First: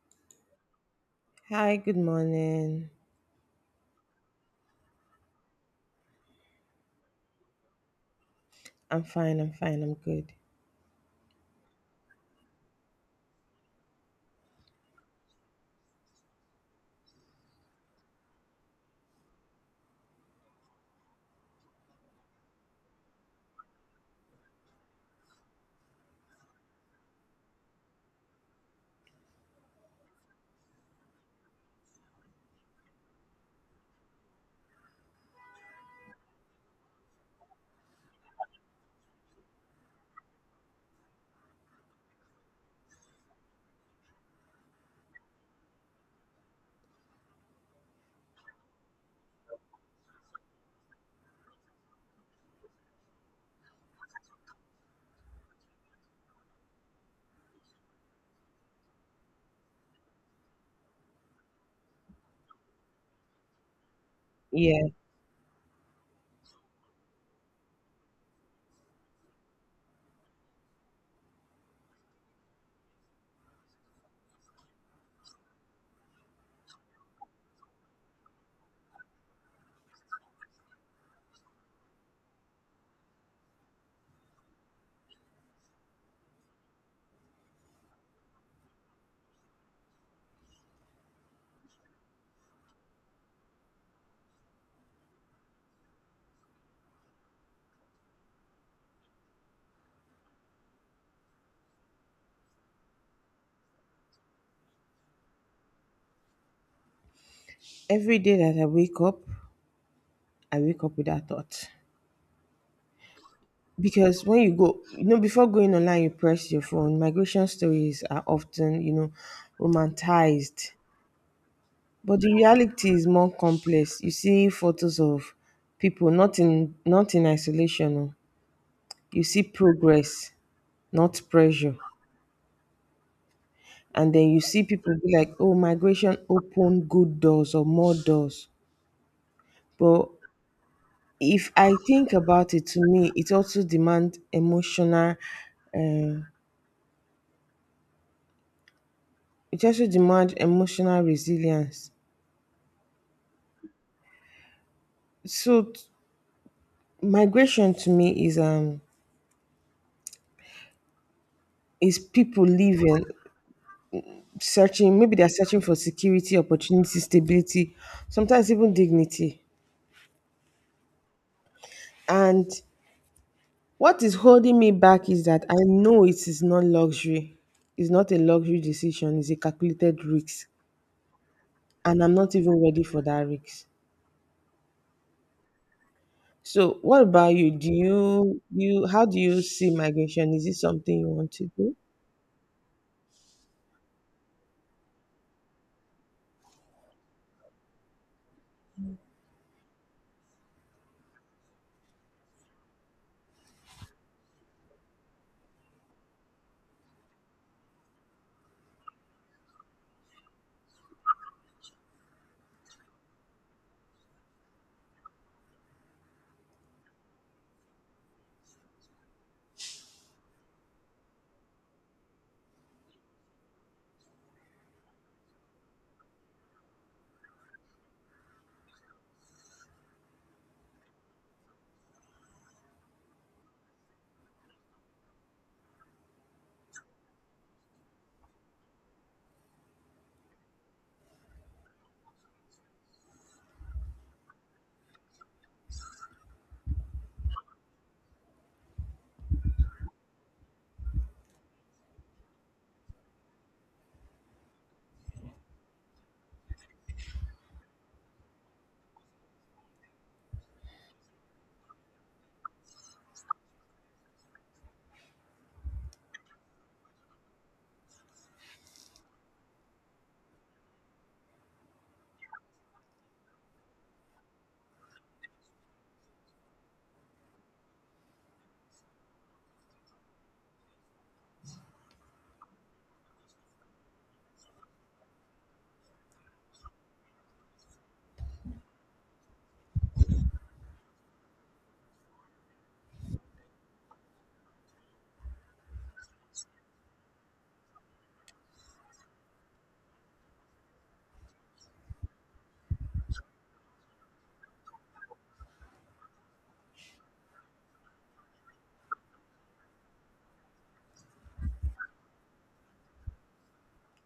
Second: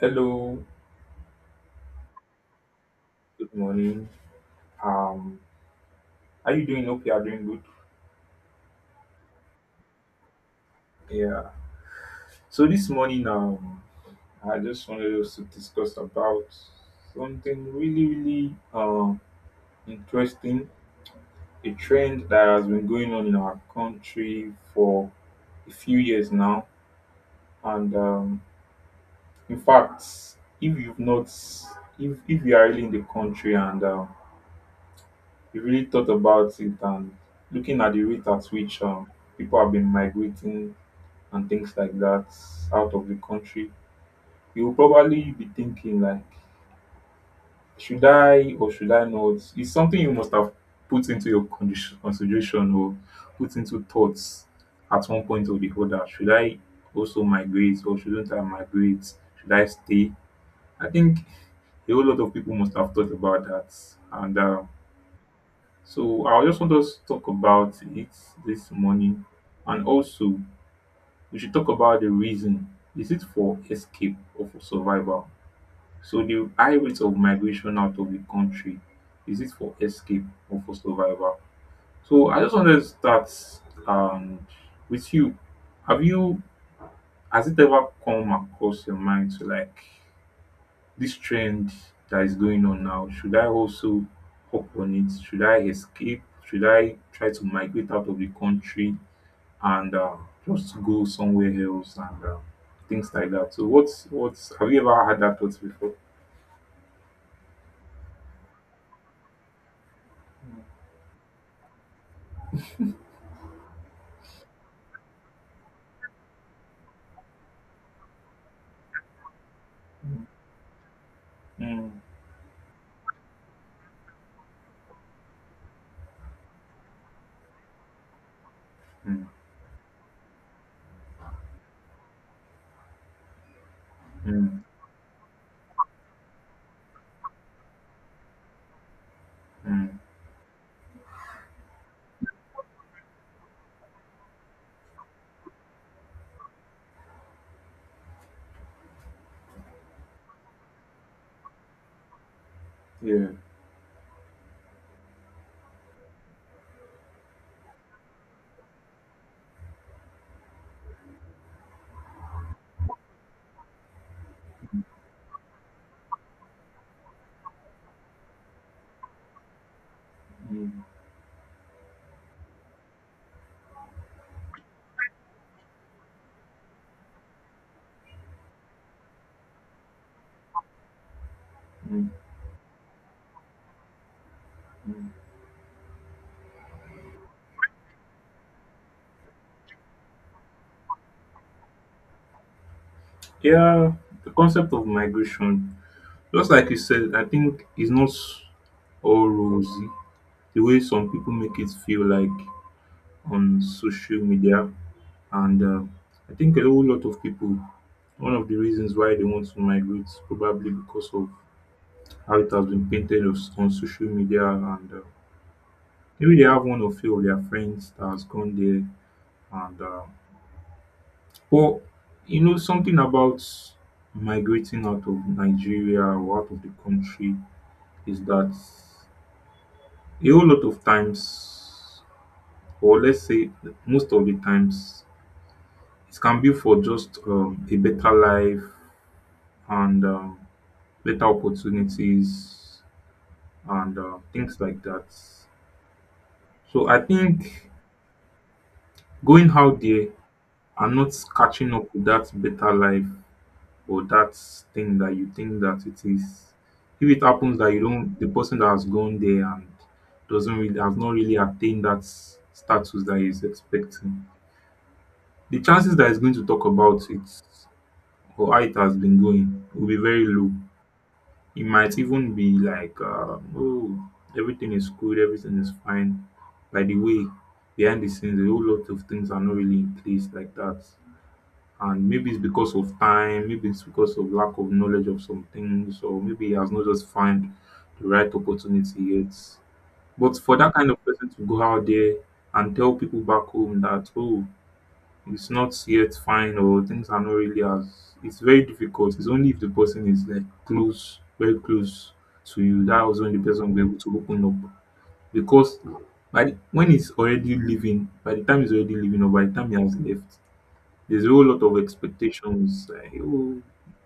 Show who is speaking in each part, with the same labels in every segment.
Speaker 1: Hello,
Speaker 2: Hi, good morning.
Speaker 1: good morning. Um, are you doing okay? Are you doing good?
Speaker 2: I'm fine, I'm good.
Speaker 1: Yeah. So this morning, I just wanted us to discuss about something really, really interesting, a trend that has been going on in our country for a few years now. And In fact, if you've not, if you are really in the country and you really thought about it and looking at the rate at which people have been migrating and things like that out of the country, you'll probably be thinking like, should I or should I not? It's something you must have put into your consideration or put into thoughts at one point or the other. Should I also migrate or shouldn't I migrate? Should I stay? I think a whole lot of people must have thought about that. And
Speaker 2: Yeah,
Speaker 1: So I just want us to talk about it this morning. And also, we should talk about the reason. Is it for escape or for survival? So the high rate of migration out of the country, is it for escape or for survival? So I just wanted to start um, with you. Have you Has it ever come across your mind to like this trend that is going on now? Should I also hop on it? Should I escape? Should I try to migrate out of the country? And just go somewhere else and things like that. So what's have you ever had that thought before?
Speaker 2: every day that I wake up with that thought. Because when you go, you know, before going online, you press your phone. Migration stories are often, you know,
Speaker 1: Mm.
Speaker 2: romanticized.
Speaker 1: Mm,
Speaker 2: But the reality is more complex. You see photos of people, not in isolation. Oh. You
Speaker 1: mm,
Speaker 2: see progress, not pressure. And then you
Speaker 1: mm,
Speaker 2: see people be like, oh, migration opened good doors or more doors.
Speaker 1: mm,
Speaker 2: But if I think about it, to me, Uh, it also demand emotional resilience.
Speaker 1: yeah,
Speaker 2: So t- Migration to me is is people leaving, searching. Maybe they're searching for security, opportunity, stability, sometimes even dignity.
Speaker 1: mm,
Speaker 2: And what is holding me back is that I know it is not luxury. It's not a luxury decision. It's a calculated risk, and
Speaker 1: mm,
Speaker 2: I'm not even ready for that risk.
Speaker 1: mm,
Speaker 2: So, what about you? Do you how do you see migration? Is it something you want to do?
Speaker 1: yeah. The concept of migration, just like you said, I think is not all rosy. The way some people make it feel like on social media, and I think a whole lot of people. One of the reasons why they want to migrate is probably because of how it has been painted on social media and maybe they have one or few of their friends that has gone there and but you know something about migrating out of Nigeria or out of the country is that a whole lot of times or let's say most of the times it can be for just a better life and better opportunities and things like that. So I think going out there are not catching up with that better life or that thing that you think that it is. If it happens that you don't, the person that has gone there and doesn't really has not really attained that status that he's expecting, the chances that he's going to talk about it or how it has been going will be very low. It might even be like, oh, everything is good, everything is fine. By the way, behind the scenes, a whole lot of things are not really in place like that, and maybe it's because of time, maybe it's because of lack of knowledge of some things, or maybe he has not just found the right opportunity yet. But for that kind of person to go out there and tell people back home that oh, it's not yet fine or things are not really as it's very difficult. It's only if the person is like close, very close to you, that was when the person will be able to open up. Because when he's already living, by the time he's already living, or by the time he has left, there's a whole lot of expectations. Like, oh,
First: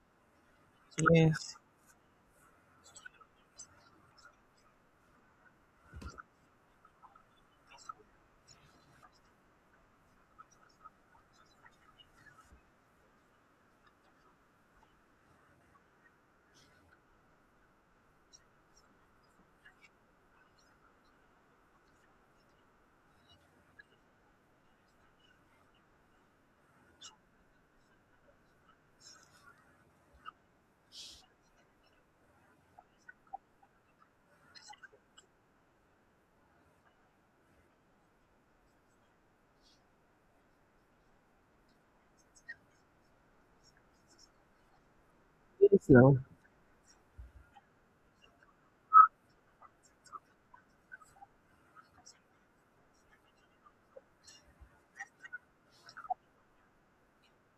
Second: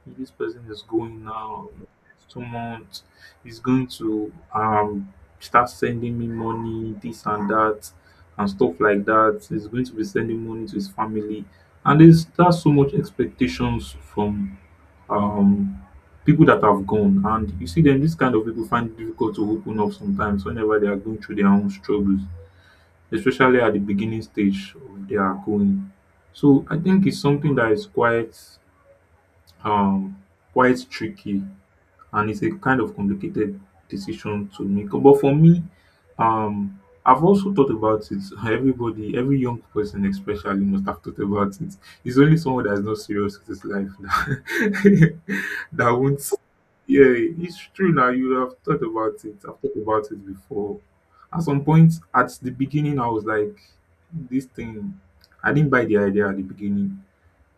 Speaker 1: this person is going
Speaker 2: Yes.
Speaker 1: now. In the next 2 months, he's going to start sending me money, this and that, and stuff like that. He's going to be sending money to his family, and there's that's so much expectations from um people that have gone. And you see them, this kind of people find it difficult to open up sometimes whenever they are going through their own struggles, especially at the beginning stage of their going. So I think it's something that is um quite tricky and it's a kind of complicated decision to make. But for me, I've also thought about it. Everybody, every young person especially must have thought about it. It's only someone that is not serious with his life that,
Speaker 2: Yes,
Speaker 1: that
Speaker 2: no.
Speaker 1: won't, yeah, it's true now. You have thought about it. I've thought about it before. At some point, at the beginning, I was like, this thing, I didn't buy the idea at the beginning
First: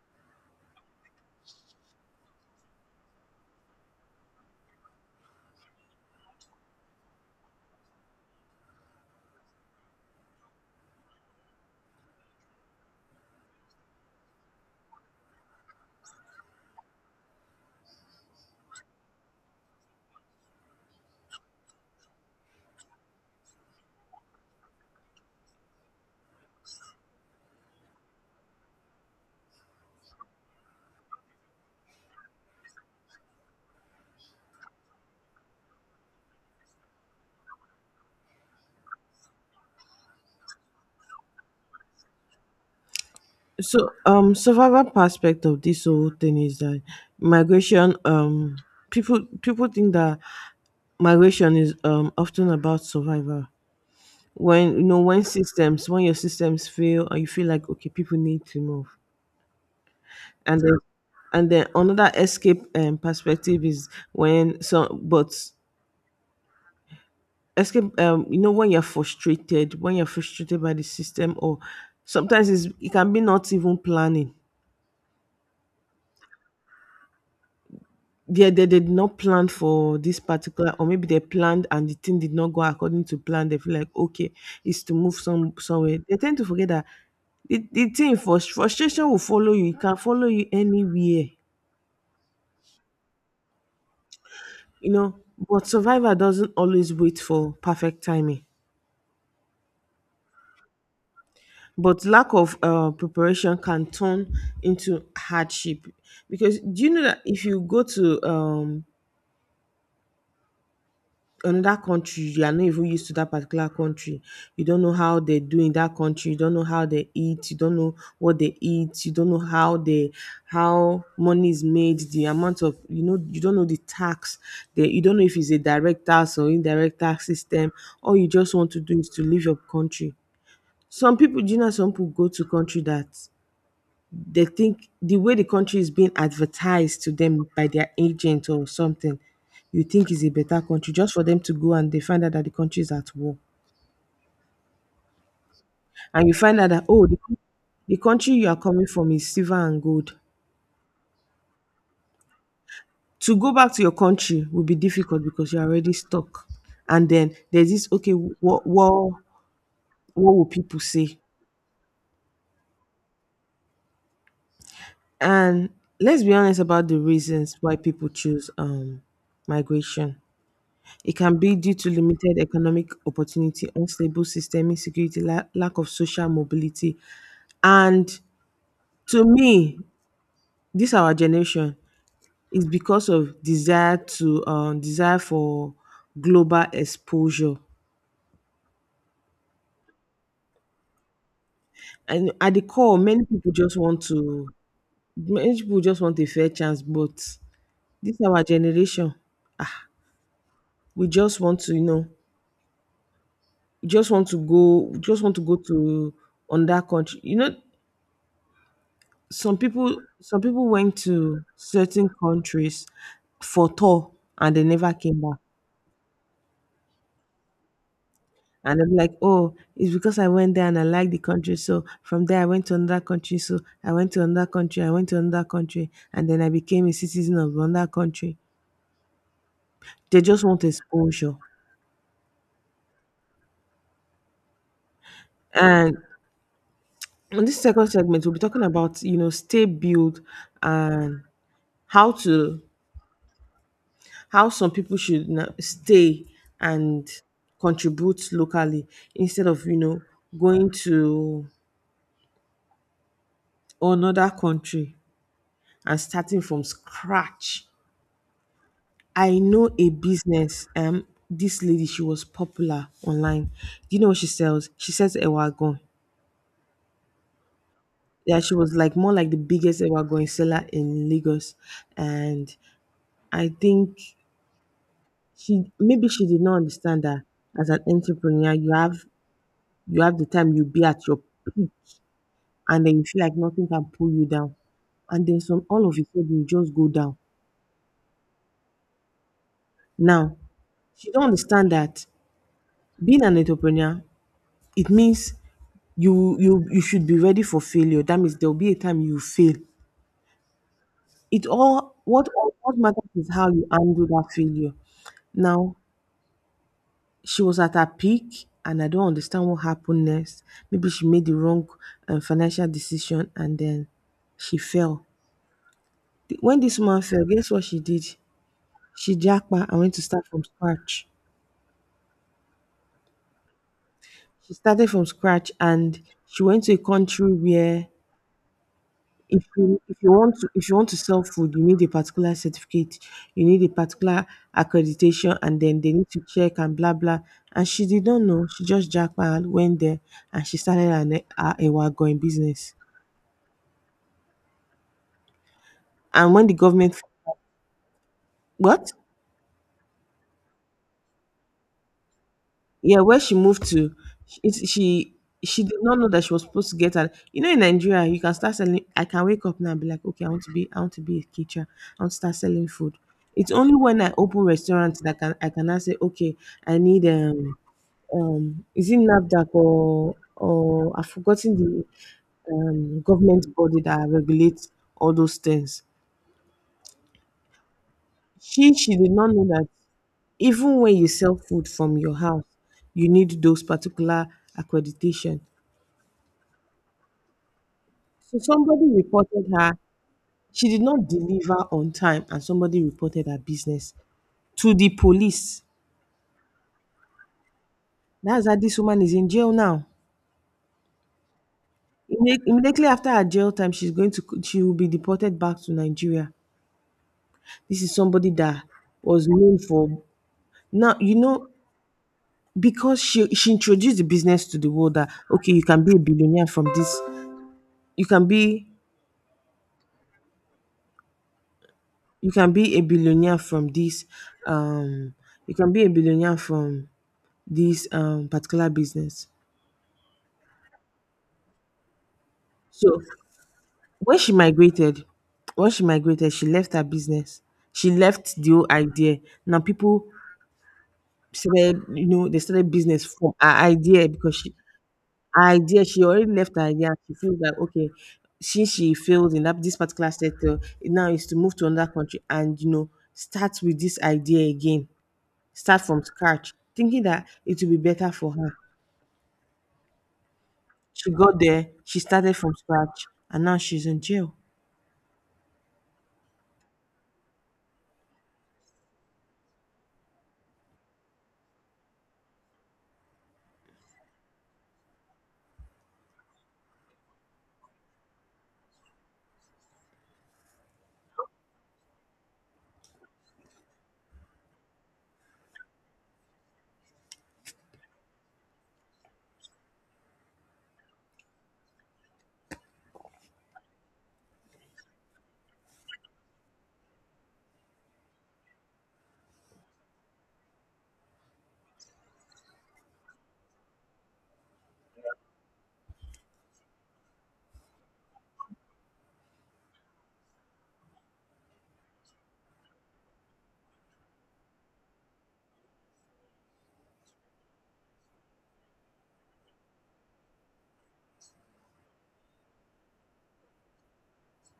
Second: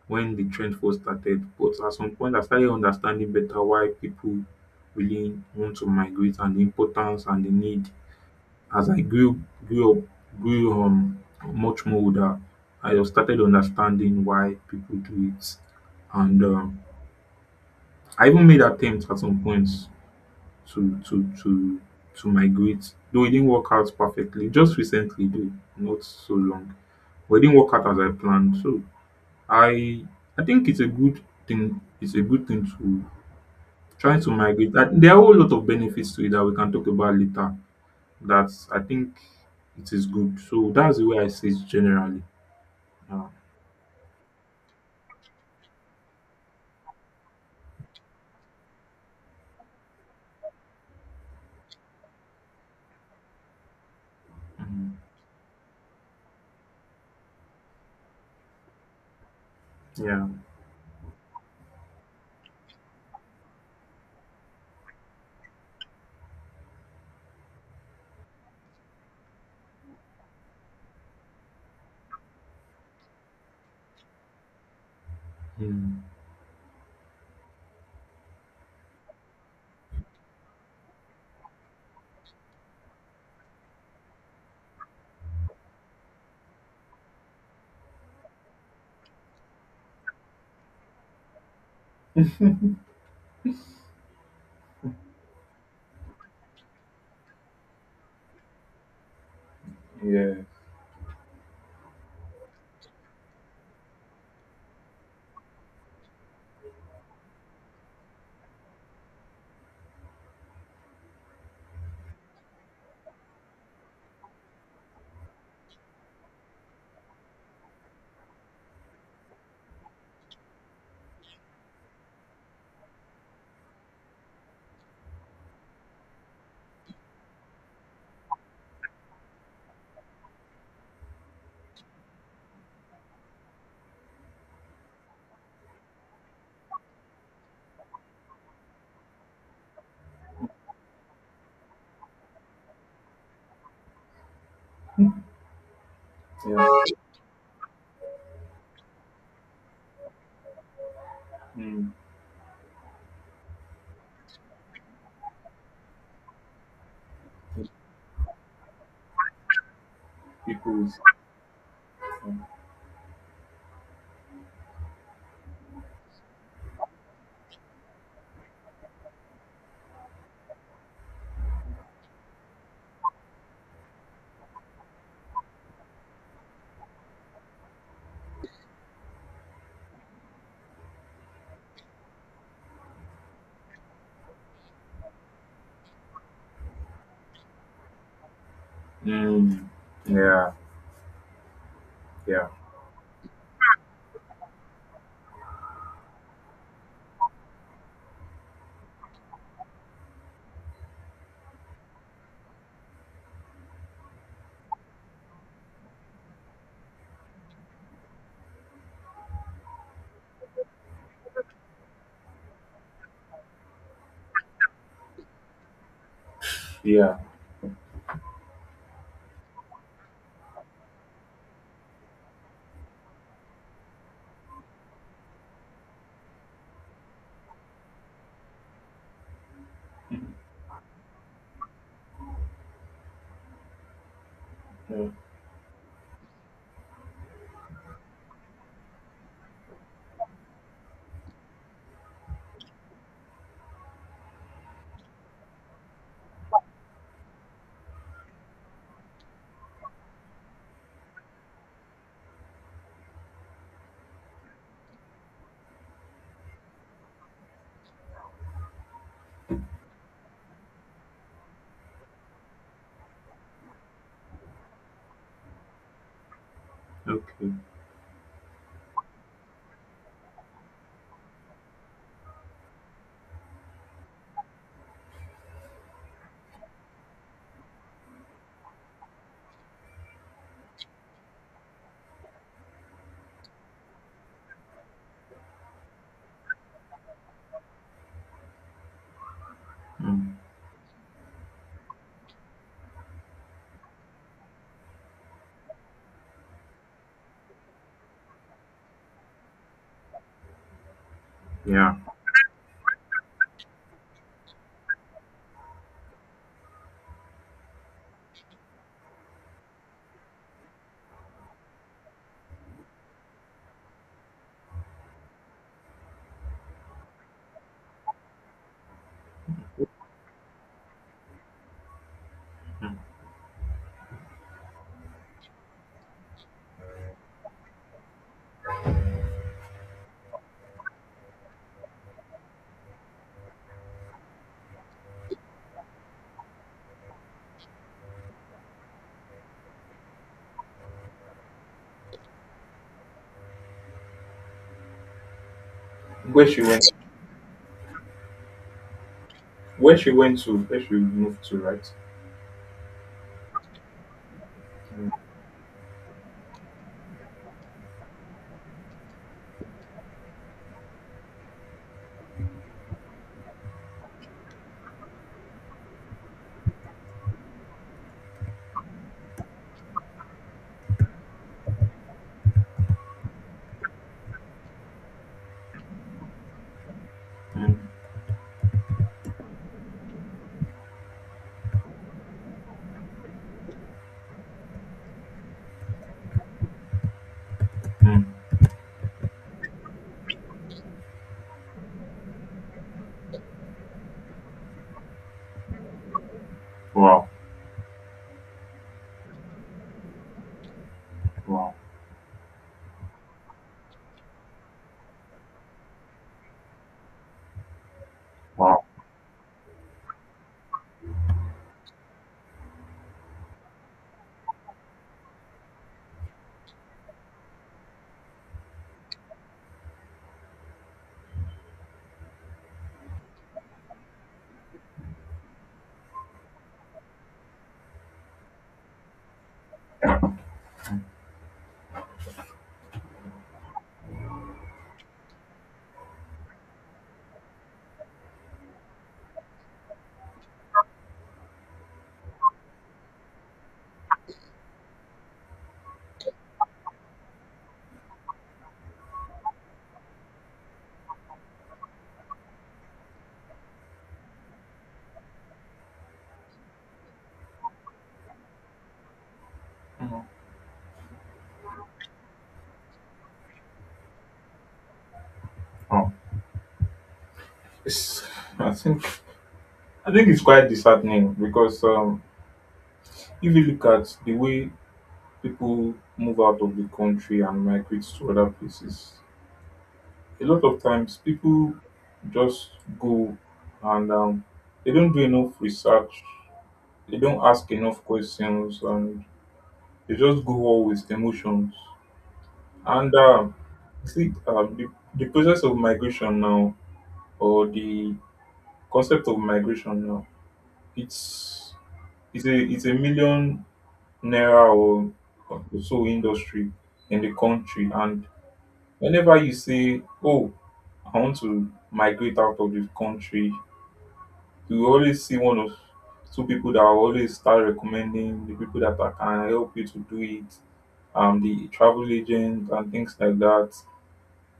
Speaker 1: when the trend first started. But at some point, I started understanding better why people really want to migrate and the importance and the need. As I grew, grew up, grew much more older, I just started understanding why people do it. And I even made attempts at some points to to to to migrate, though it didn't work out perfectly. Just recently, though, not so long. But it didn't work out as I planned. So I I think it's a good thing. It's a good thing to try to migrate. I- There are a whole lot of benefits to it that we can talk about later. That's I think it is good. So that's the way I see it generally. Yeah.
Speaker 2: So, survival aspect of this whole thing is that migration. People think that migration is often about survival. When you
Speaker 1: Mm.
Speaker 2: know when your systems fail and you feel like okay people need to move
Speaker 1: Yeah.
Speaker 2: and then and then another escape perspective is when some but escape you know when you're frustrated by the system or sometimes it can be not even planning
Speaker 1: Mm.
Speaker 2: they did not plan for this particular or maybe they planned and the thing did not go according to plan. They feel like okay it's to move somewhere. They tend to forget that the frustration will follow you. It can follow you anywhere, you know. But survivor doesn't always wait for perfect timing.
Speaker 1: Yeah.
Speaker 2: But lack of, preparation can turn into hardship, because do you know that if you go to, another country, you are not even used to that particular country, you don't know how they do in that country, you don't know how they eat, you don't know what they eat, you don't know how money is made, the amount of you know, you don't know the tax, the you don't know if it's a direct tax or indirect tax system. All you just want to do is to leave your country. Some people, do you know, some people go to country that they think the way the country is being advertised to them by their agent or something, you think is a better country, just for them to go and they find out that the country is at war, and you find out that
Speaker 1: Yeah.
Speaker 2: oh, the country you are coming from is silver and gold.
Speaker 1: Mm.
Speaker 2: To go back to your country will be difficult because you're already stuck. And then there's this, okay, what will people
Speaker 1: People's.
Speaker 2: say? And let's be honest about the reasons why people choose migration. It can be due to limited economic opportunity, unstable system, insecurity, lack of social mobility. And to me, this our generation is because of desire for global exposure.
Speaker 1: Mm. Yeah.
Speaker 2: And
Speaker 1: Yeah.
Speaker 2: at the core, many people just want a fair chance, but this our generation, ah, we just want to, you know, we just want to go to on that country, you know. Some people some people went to certain countries for tour and they never came back.
Speaker 1: Yeah.
Speaker 2: And they're like, oh, it's because I went there and I liked the country, so from there I went to another country, I went to another country, and then I became a citizen of another country. They just want exposure.
Speaker 1: Yeah.
Speaker 2: And in this second segment we'll be talking about, you know, stay built, and how to how some people should stay and contribute locally instead of, you know, going to another country and starting from scratch. I know a business, um, this lady, she was popular online. Do you know what she sells? She sells ewagon.
Speaker 1: Okay.
Speaker 2: Yeah, she was like more like the biggest ewagon seller in Lagos. And I think she did not understand that as an entrepreneur you have the time you be at your peak and then you feel like nothing can pull you down. And then some all of a sudden you just go down.
Speaker 1: Mm,
Speaker 2: Now, she don't understand that being an entrepreneur, it means you should be ready for failure. That means there'll be a time you fail. It
Speaker 1: yeah.
Speaker 2: all What matters is how you handle that failure. Now, she was at her peak and I don't understand what happened next. Maybe she made the wrong financial decision and then she fell. When this woman fell, guess what she did? She Shijakpa, I went to start from scratch. She started from scratch and she went to a country where if you want to sell food, you need a particular certificate, you need a particular accreditation, and then they need to check and blah blah. And she did not know. She just jackpot went there and she started an a ewa going business. And
Speaker 1: Where
Speaker 2: when the
Speaker 1: she went
Speaker 2: government what?
Speaker 1: where she went to, where she moved to, right?
Speaker 2: Yeah, where she moved to, sh it's
Speaker 1: Mm,
Speaker 2: she did not know that she was supposed to get an, you know, in Nigeria, you can start selling, I can wake up now and be like, "Okay, I want to be a teacher. I want to start selling food." It's only when I open restaurants that can I can now say, "Okay, I need is it NAFDAC or I've forgotten the government body that regulates all those things."
Speaker 1: mm,
Speaker 2: She did not know that even when you sell food from your house, you need those particular accreditation.
Speaker 1: mm.
Speaker 2: So somebody reported her. She did not deliver on time, and somebody reported her business to the police.
Speaker 1: Wow.
Speaker 2: That's how this woman is in jail now.
Speaker 1: Wow.
Speaker 2: Immediately after her jail time, she's going to she will be deported back to Nigeria. This is somebody that
Speaker 1: Wow.
Speaker 2: was known for now. You know, because she introduced the business to the world that okay, you can be a billionaire from this. You can be you can be a billionaire from this. Um, you can be a billionaire from this particular business. So when she migrated when she migrated, she left her business. She left the whole idea. Now people started, you know, they started business from her idea because she already left her idea. She feels like okay, since she failed in that this particular sector, now is to move to another country and, you know, start with this idea again. Start from scratch, thinking that it will be better for her.
Speaker 1: Mhm.
Speaker 2: She got there, she started from scratch, and now she's in jail.
Speaker 1: Wow. It's, I think I think it's quite disheartening because if you look at the way people move out of the country and migrate to other places, a lot of times people just go and they don't do enough research, they don't ask enough questions, and they just go all with emotions. And See, the process of migration now, or the concept of migration now, it's it's a million naira or so industry in the country, and whenever you say, "Oh, I want to migrate out of the country," you always see one of two people that will always start recommending the people that are- can help you to do it, the travel agent and things like that.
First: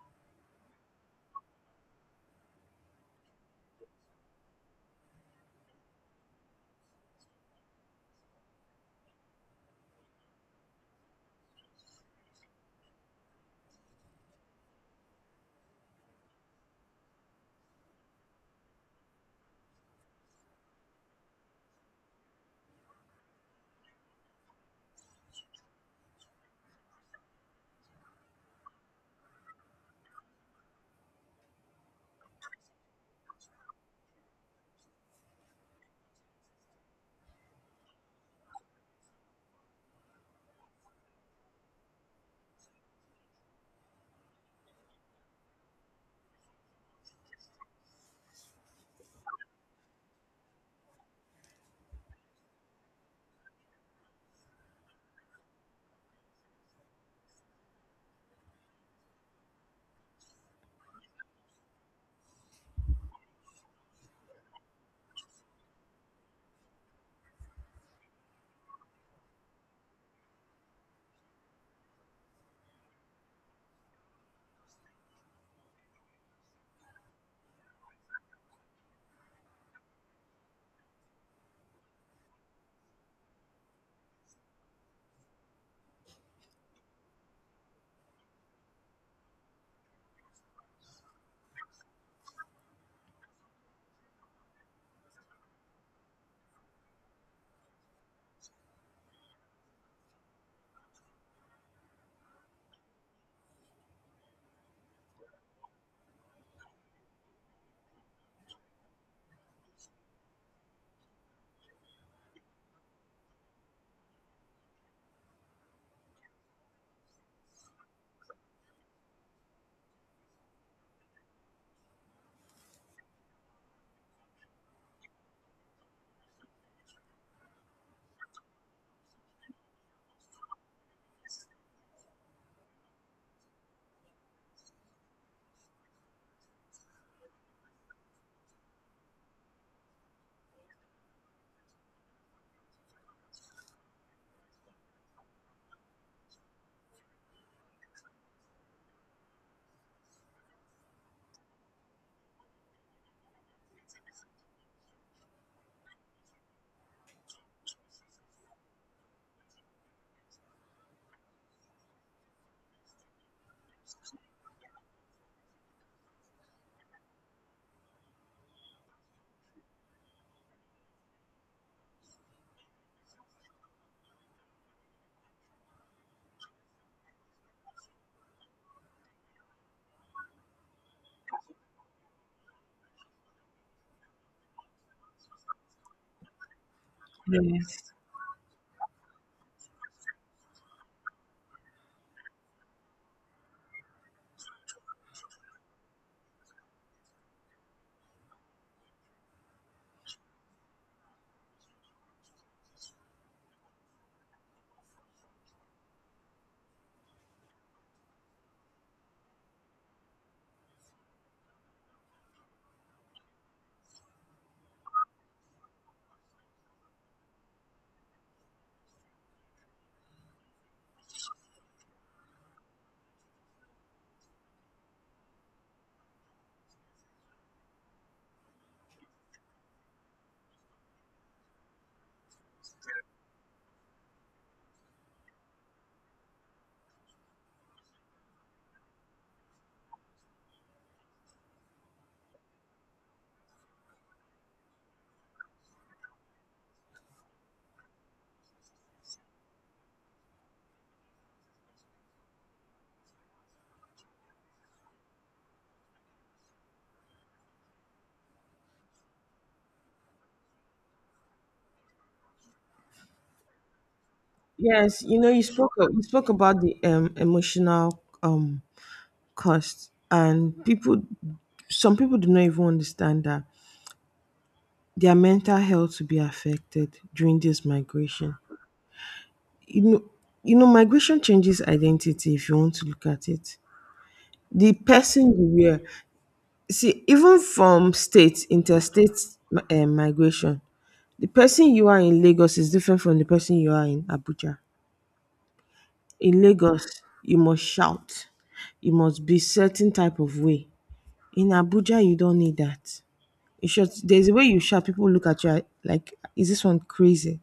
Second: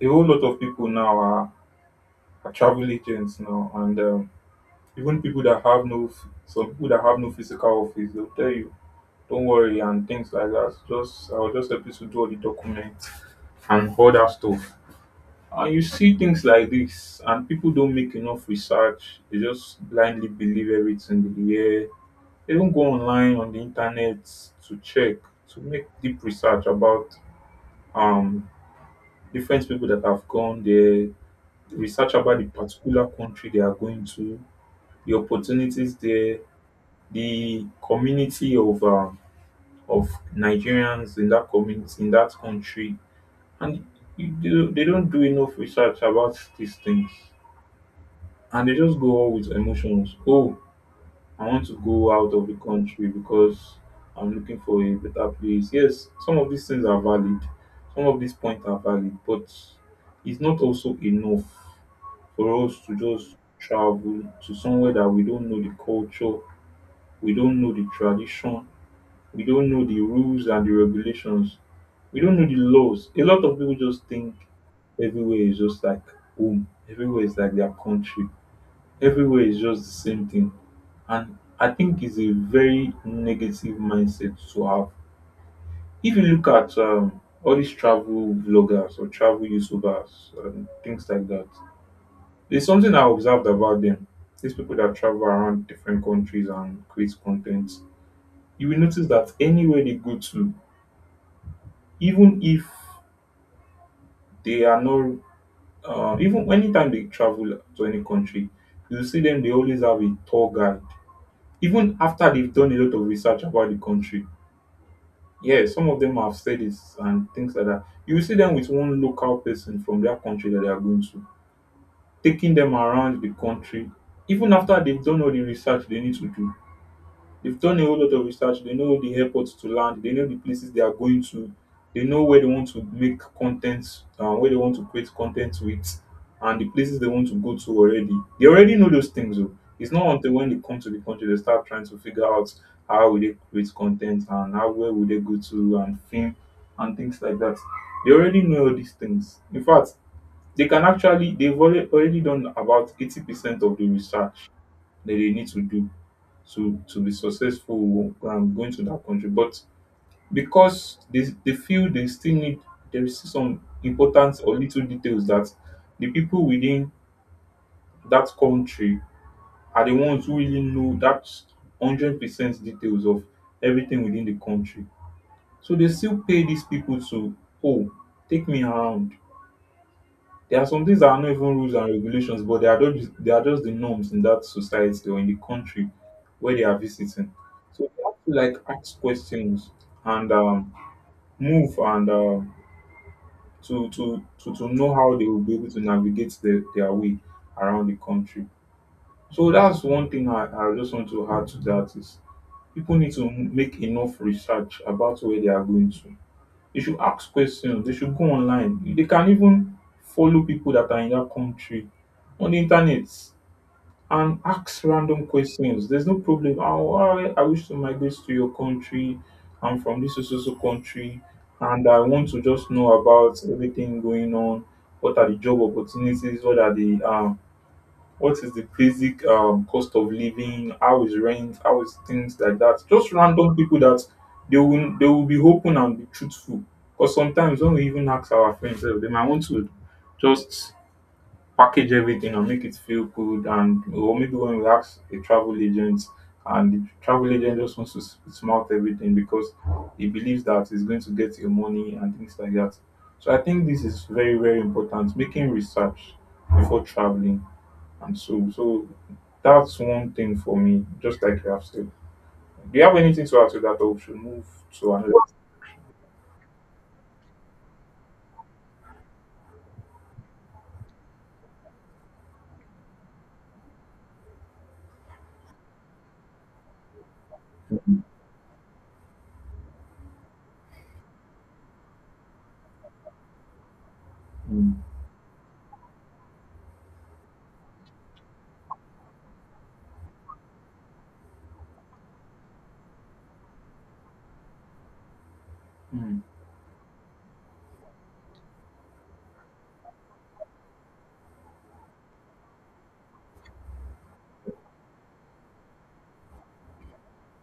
Speaker 1: A whole lot of people now are travel agents now and even people that have no some people that have no physical office they'll tell you don't worry and things like that. So just I'll just help you to do all the documents and all that stuff, and you see things like this and people don't make enough research, they just blindly believe everything they hear. They don't go online on the internet to check, to make deep research about um different people that have gone there, research about the particular country they are going to, the opportunities there, the community of Nigerians in that community in that country, and they don't do enough research about these things, and they just go all with emotions. Oh, I want to go out of the country because I'm looking for a better place. Yes, some of these things are valid, some of these points are valid, but it's not also enough for us to just travel to somewhere that we don't know the culture. We don't know the tradition. We don't know the rules and the regulations. We don't know the laws. A lot of people just think everywhere is just like home. Everywhere is like their country. Everywhere is just the same thing. And I think it's a very negative mindset to have. If you look at all these travel vloggers or travel YouTubers and things like that, there's something I observed about them. These people that travel around different countries and create content, you will notice that anywhere they go to, even if they are not, even anytime they travel to any country, you see them, they always have a tour guide. Even after they've done a lot of research about the country, yeah, some of them have studies and things like that. You will see them with one local person from their country that they are going to, taking them around the country. Even after they've done all the research they need to do, they've done a whole lot of research. They know the airports to land. They know the places they are going to. They know where they want to make content, where they want to create content with, and the places they want to go to already. They already know those things. Though. It's not until when they come to the country they start trying to figure out how will they create content and how where will they go to and film and things like that. They already know all these things. In fact, they can actually they've alre- already done about 80% of the research that they need to do to be successful, going to that country. But because they feel they still need, there is still some important or little details that the people within that country are the ones who really know that 100% details of everything within the country. So they still pay these people to, oh, take me around. There are some things that are not even rules and regulations, but they are just the norms in that society or in the country where they are visiting. So
Speaker 2: Yes.
Speaker 1: you have to like ask questions and move and to know how they will be able to navigate their way around the country. So that's one thing I just want to add to that is people need to make enough research about where they are going to. They should ask questions. They should go online. They can even follow people that are in that country on the internet and ask random questions. There's no problem. Oh, I wish to migrate to your country. I'm from this so so so country, and I want to just know about everything going on. What are the job opportunities? What is the basic, cost of living? How is rent? How is things like that? Just random people that they will be open and be truthful. Because sometimes when we even ask our friends, they might want to just package everything and make it feel good. And or maybe when we ask a travel agent, and the travel agent just wants to smart everything because he believes that he's going to get your money and things like that. So I think this is very very important. Making research before traveling, and so that's one thing for me, just like you have said. Do you have anything to add to that, or we should move to
Speaker 2: Yes,
Speaker 1: another?
Speaker 2: you know, you spoke about the emotional cost, and people, some people do not even understand that their mental health will be affected during this
Speaker 1: Mm.
Speaker 2: migration. You know, you know, migration changes identity if you want to look at it. The
Speaker 1: Mm.
Speaker 2: person you were, see, even from state interstate migration, the person you are in Lagos is different from the person you are in Abuja.
Speaker 1: Mm.
Speaker 2: In Lagos, you must shout. You must be certain type of way. In Abuja, you don't need that. You shout. There's a way you shout. People look at you like, is this one crazy?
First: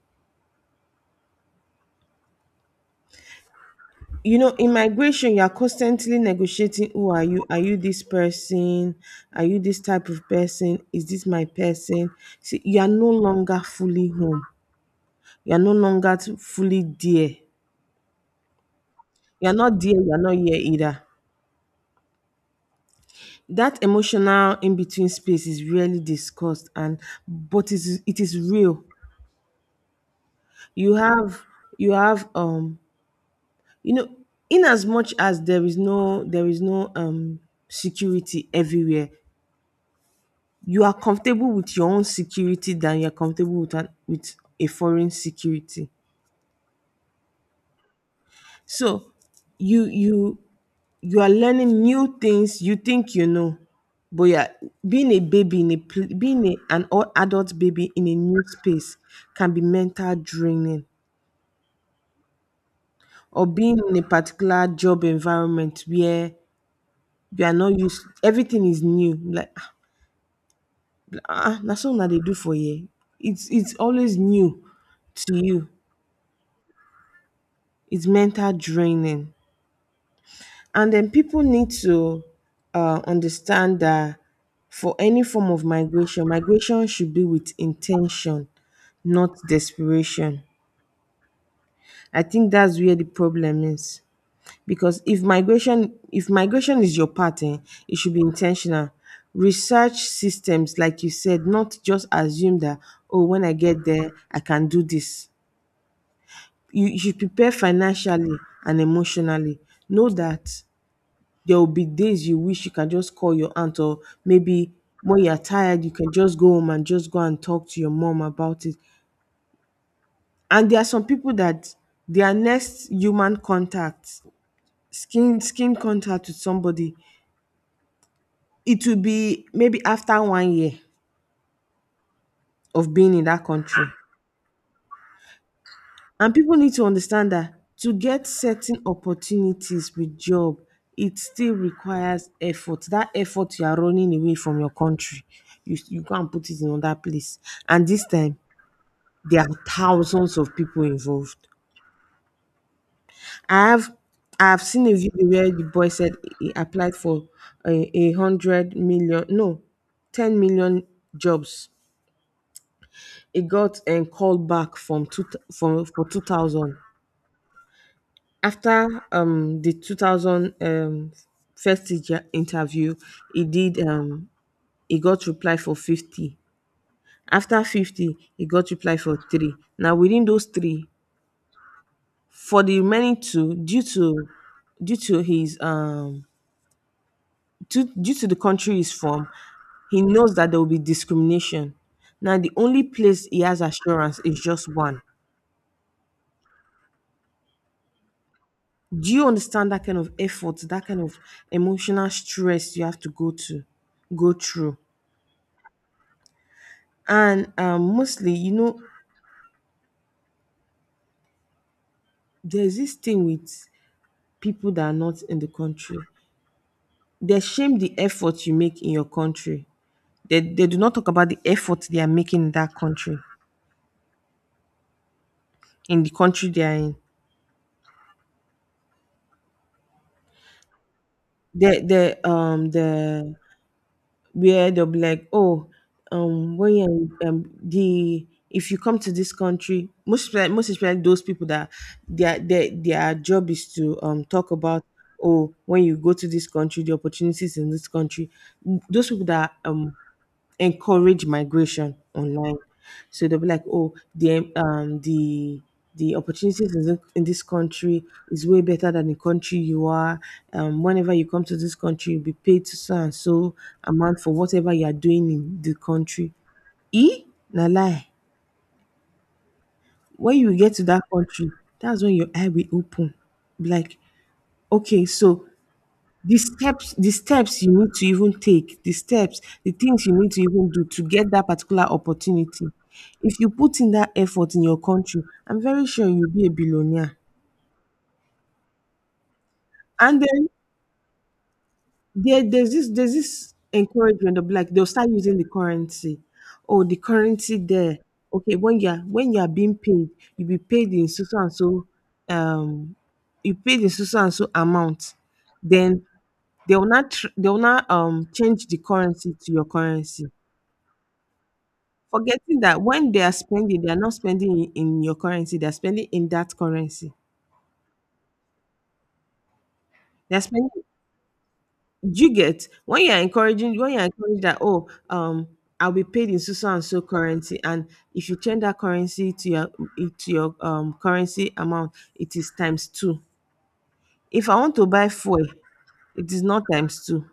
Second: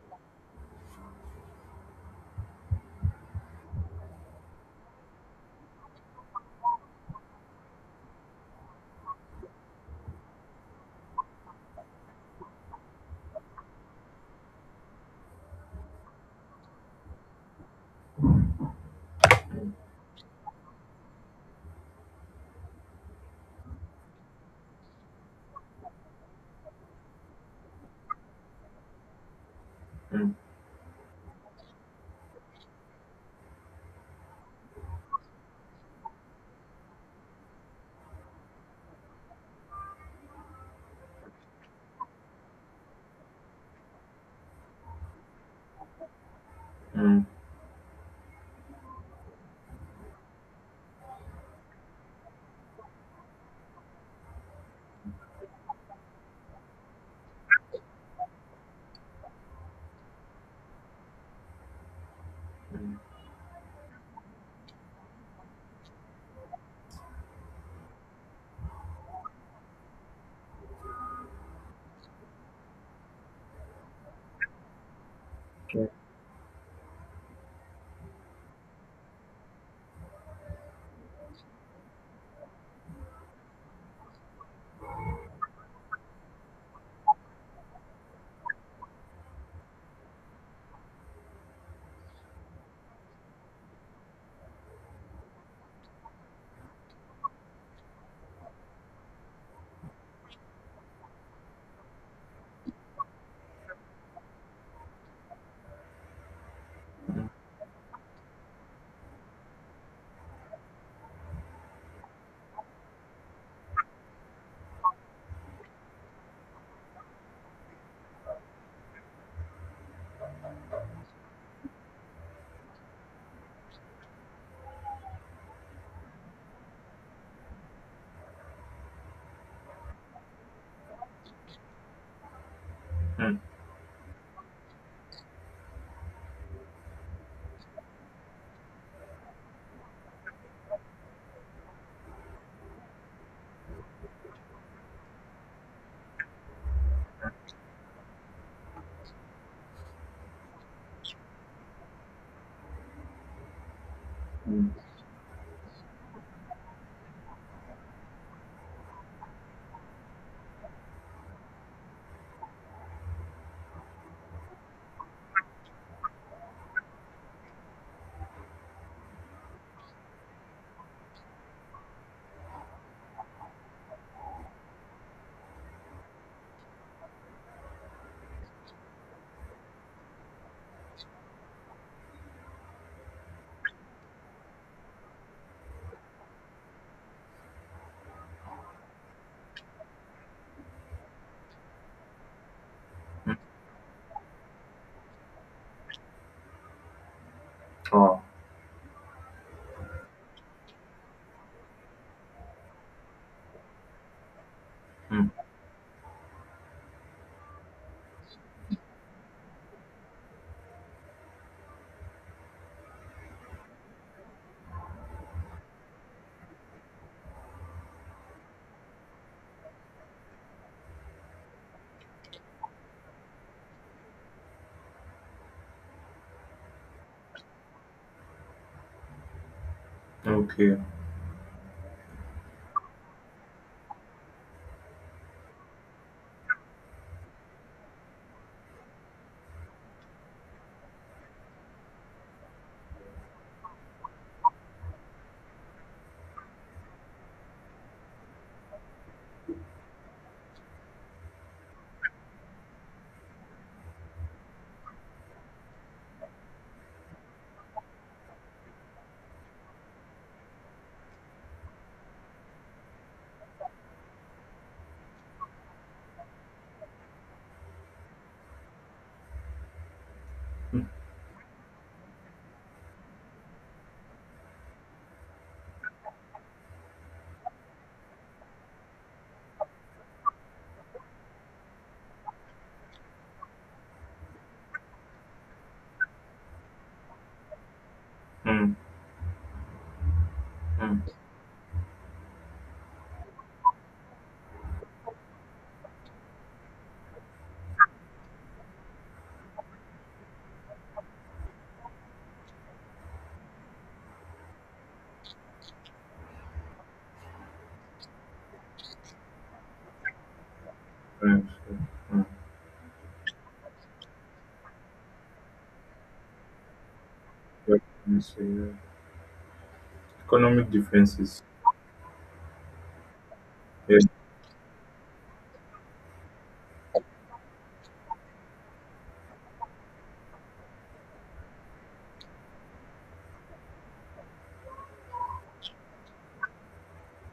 Speaker 2: You know, in migration, you are constantly negotiating. Who are you? Are you this person? Are you this type of person? Is this my person? See, you are no longer fully home. You are no longer fully there. You are not there. You are not here either. That emotional in between space is rarely discussed and but it is real.
Speaker 1: Mm.
Speaker 2: You have you have um you know, in as much as there is no security everywhere, you are comfortable with your own security than you are comfortable with with a foreign security.
Speaker 1: Mm. Mm.
Speaker 2: So you you you are learning new things you think you know, but yeah, being a, adult baby in a new space can be mental draining, or being in a particular job environment where you are not used, everything is new, like ah, that's all that they do for you. It's always new to you.
Speaker 1: Mm.
Speaker 2: It's mental draining. And then people need to, understand that for any form of migration, migration should be with intention, not desperation. I think that's where the problem is. Because if migration is your pattern, it should be intentional. Research systems, like you said, not just assume that, oh, when I get there, I can do this. You should prepare financially and emotionally. Know that there will be days you wish you can just call your aunt, or maybe when you're tired you can just go home and just go and talk to your mom about it. And there are some people that their next human contact, skin contact with somebody, it will be maybe after 1 year of being
Speaker 1: Mm.
Speaker 2: in
Speaker 1: Mm.
Speaker 2: that country. And people need to understand that to get certain opportunities with job, it still requires effort. That effort you are running away from your country, you go and put it in another place. And this time, there are thousands of people involved. I have I've
Speaker 1: Mm.
Speaker 2: seen a video where the boy said he applied for a hundred million, no, 10 million jobs. He got and called back from two from for 2,000. After the 2000 first teacher interview he did, he got reply for 50. After 50, he got reply for three. Now within those three, for the remaining two, due to his due to the country he's from, he knows that there will be discrimination. Now the only place he has assurance is just one.
Speaker 1: Ah.
Speaker 2: Do you understand that kind of effort, that kind of emotional stress you have to go through?
Speaker 1: Mm.
Speaker 2: And, mostly, there's this thing with people that are not in the country. They shame the effort you make in your country. They do not talk about the effort they are making in that country, in the country they are in.
Speaker 1: Okay.
Speaker 2: The the where they'll be like, oh, when you the if you come to this country, most like most especially those people that their job is to talk about, oh, when you go to this country, the opportunities in this country, those people that encourage migration online. So they'll be like, oh, the the opportunities in this country is way better than the country you are. Whenever you come to this country, you'll be paid to so and so amount for whatever you are doing in the country. E na lie. When you get to
Speaker 1: Mm.
Speaker 2: that country, that's when your eye will open. Be like, okay, so the steps you need to even take, the things you need to even do to get that particular opportunity, if you put in that effort in your country, I'm very sure you'll be a billionaire.
Speaker 1: Mm.
Speaker 2: And then
Speaker 1: Mm.
Speaker 2: there's this encouragement of, like, they'll start using the currency. Oh, the currency there. Okay, when you're being paid, you'll be paid in so so and so, um you pay the so so and so amount, then they will not change the currency to your currency.
Speaker 1: Mm. Mm.
Speaker 2: Forgetting that when they are spending, they are not spending in your currency, they are spending in that currency.
Speaker 1: Yeah, you say, yeah.
Speaker 2: They're
Speaker 1: Economic
Speaker 2: spending,
Speaker 1: differences.
Speaker 2: you get, when you're
Speaker 1: Yes,
Speaker 2: encouraging that, oh, I'll be paid in so so and so currency, and if you change that currency to your, to your currency amount, it is times two. If I want to buy fuel, it is not times two.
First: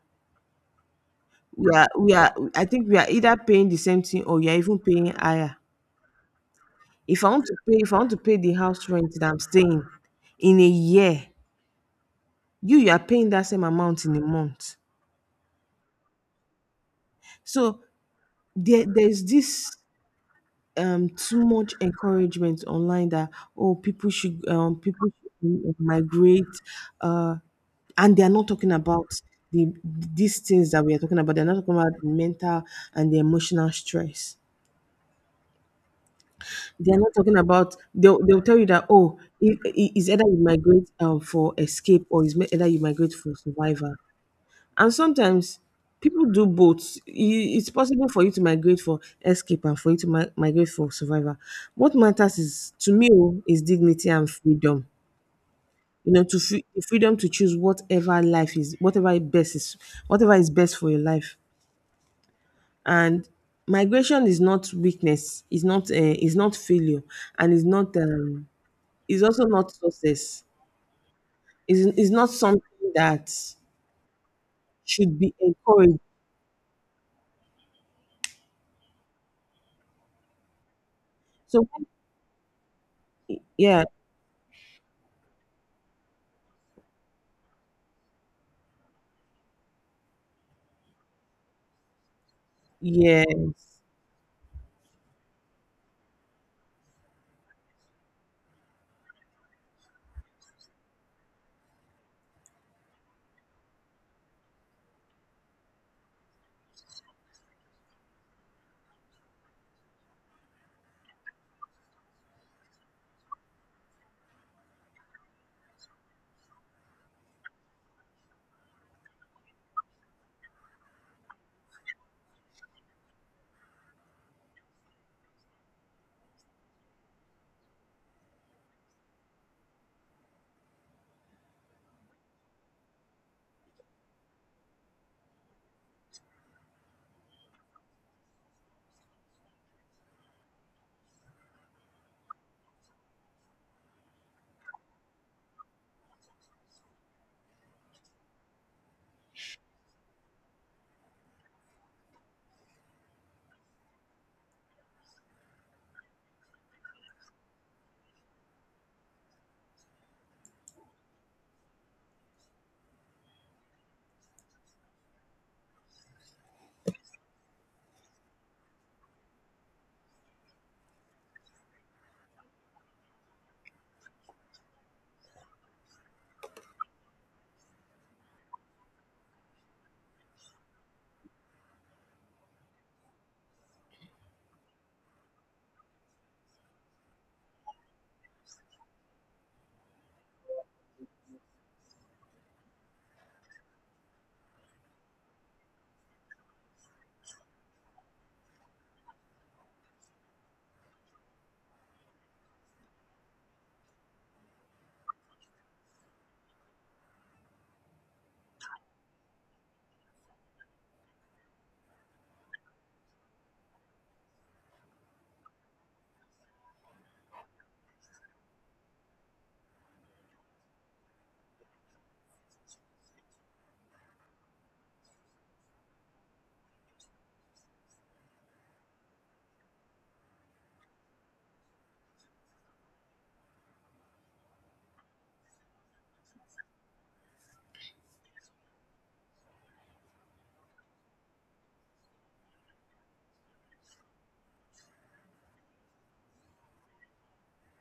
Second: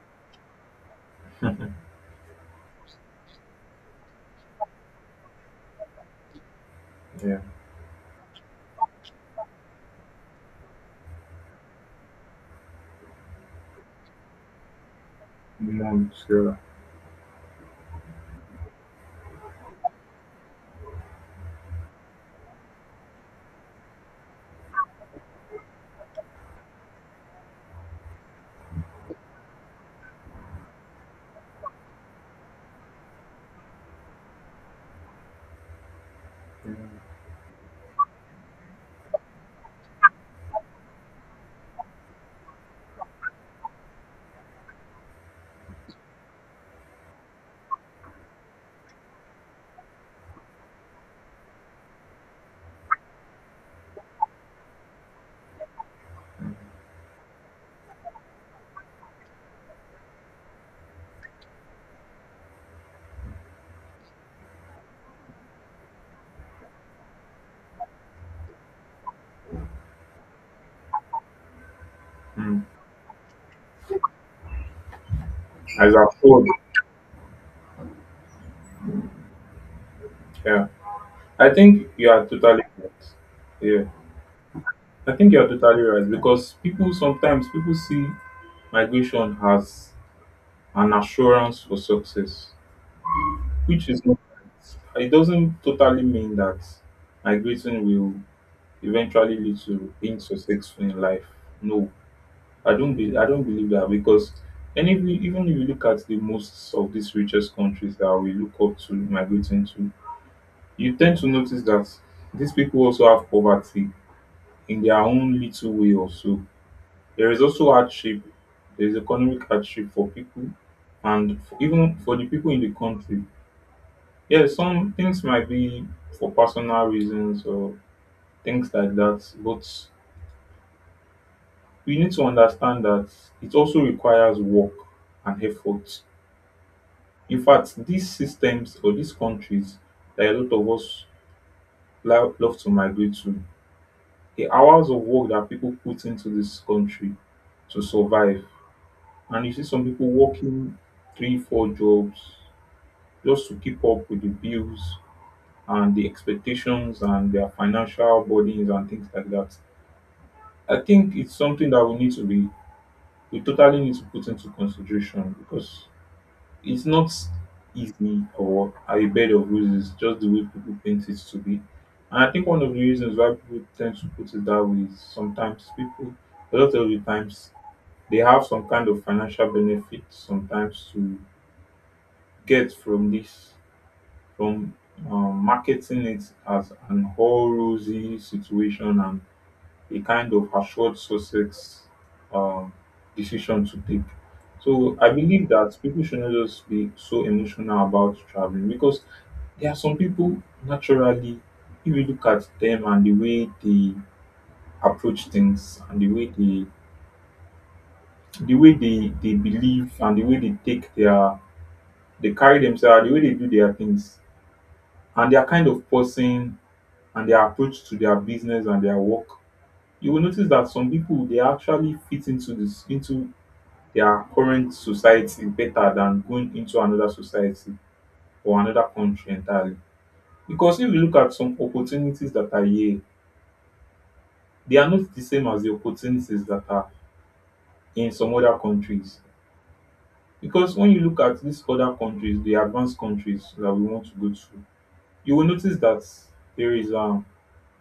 Speaker 2: We are I think we are either paying the same thing, or you're even paying higher. If I
Speaker 1: yeah.
Speaker 2: want to pay If I want to pay the house rent that I'm staying in a year, you are paying that same amount in a month.
Speaker 1: Months, yeah.
Speaker 2: So there there's this too much encouragement online that, oh, people should migrate, uh and they are not talking about these things that we are talking about. They're not talking about the mental and the emotional stress.
Speaker 1: Mm.
Speaker 2: They're not talking about, they'll tell you that, oh, it's either you migrate, for escape, or it's either you migrate for survival. And sometimes people do both. It's possible for you to migrate for escape and for you to migrate for survival. What matters is, to me, oh, is dignity and freedom. You know, to
Speaker 1: Mm.
Speaker 2: freedom to choose whatever life is, whatever is best for your life. And migration is not weakness. It's not. It's not failure, and it's not. It's also not success. It's not
Speaker 1: Mm.
Speaker 2: something that should be
Speaker 1: As
Speaker 2: encouraged.
Speaker 1: a whole, yeah. I
Speaker 2: So,
Speaker 1: think you are totally right. Yeah.
Speaker 2: yeah,
Speaker 1: I think you're totally right because people sometimes people see migration has an assurance for success,
Speaker 2: yes.
Speaker 1: which is not right. It doesn't totally mean that migrating will eventually lead to being successful in life. No, I don't believe that because any even if you look at the most of these richest countries that we look up to migrating to, you tend to notice that these people also have poverty in their own little way also. There is also hardship. There is economic hardship for people and even for the people in the country. Yes, some things might be for personal reasons or things like that, but we need to understand that it also requires work and effort. In fact, these systems or these countries that a lot of us love to migrate to, the hours of work that people put into this country to survive. And you see some people working three, four jobs just to keep up with the bills and the expectations and their financial burdens and things like that. I think it's something that we totally need to put into consideration because it's not easy or a bed of roses, just the way people paint it to be. And I think one of the reasons why people tend to put it that way is sometimes people, a lot of the times, they have some kind of financial benefit sometimes to get from marketing it as an all rosy situation and a kind of assured success, um, decision to take. So I believe that people should not just be so emotional about traveling because there are some people naturally, if you look at them and the way they approach things and the way they believe and the way they take their they carry themselves, the way they do their things, and they are kind of person and their approach to their business and their work, you will notice that some people they actually fit into their current society better than going into another society or another country entirely. Because if you look at some opportunities that are here, they are not the same as the opportunities that are in some other countries. Because when you look at these other countries, the advanced countries that we want to go to, you will notice that there is a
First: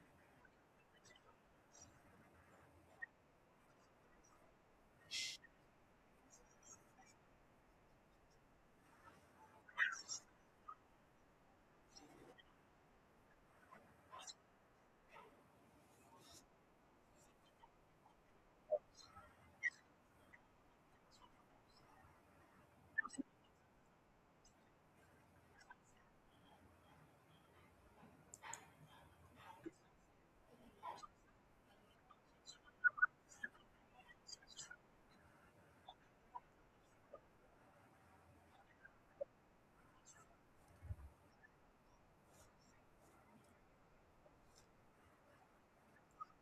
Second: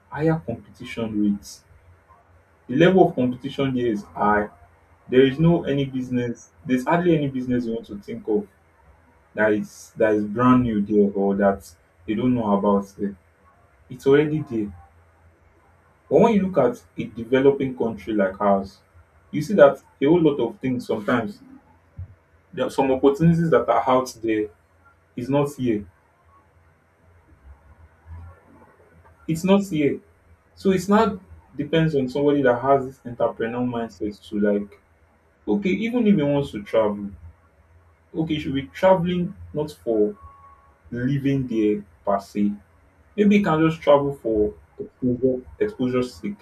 Speaker 1: higher competition rates. The level of competition here is high. There is no any business. There's hardly any business you want to think of that is brand new there or that they don't know about there. It's already there. But when you look at a developing country like ours, you see that a whole lot of things sometimes there are some opportunities that are out there is not here. It's not here. So it's not depends on somebody that has this entrepreneurial mindset to like, okay, even if he wants to travel, okay, he should be traveling not for living there per se. Maybe he can just travel for exposure, exposure sake.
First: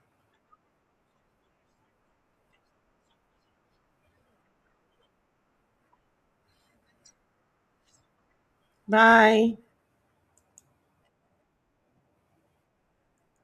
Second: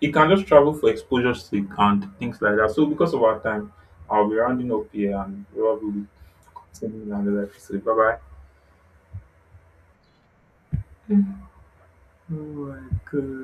Speaker 1: He can just travel for exposure sick and things like that. So because of our time, I'll be rounding up here and probably will continue another episode. Bye bye.
Speaker 2: Bye.
Speaker 1: Oh my god.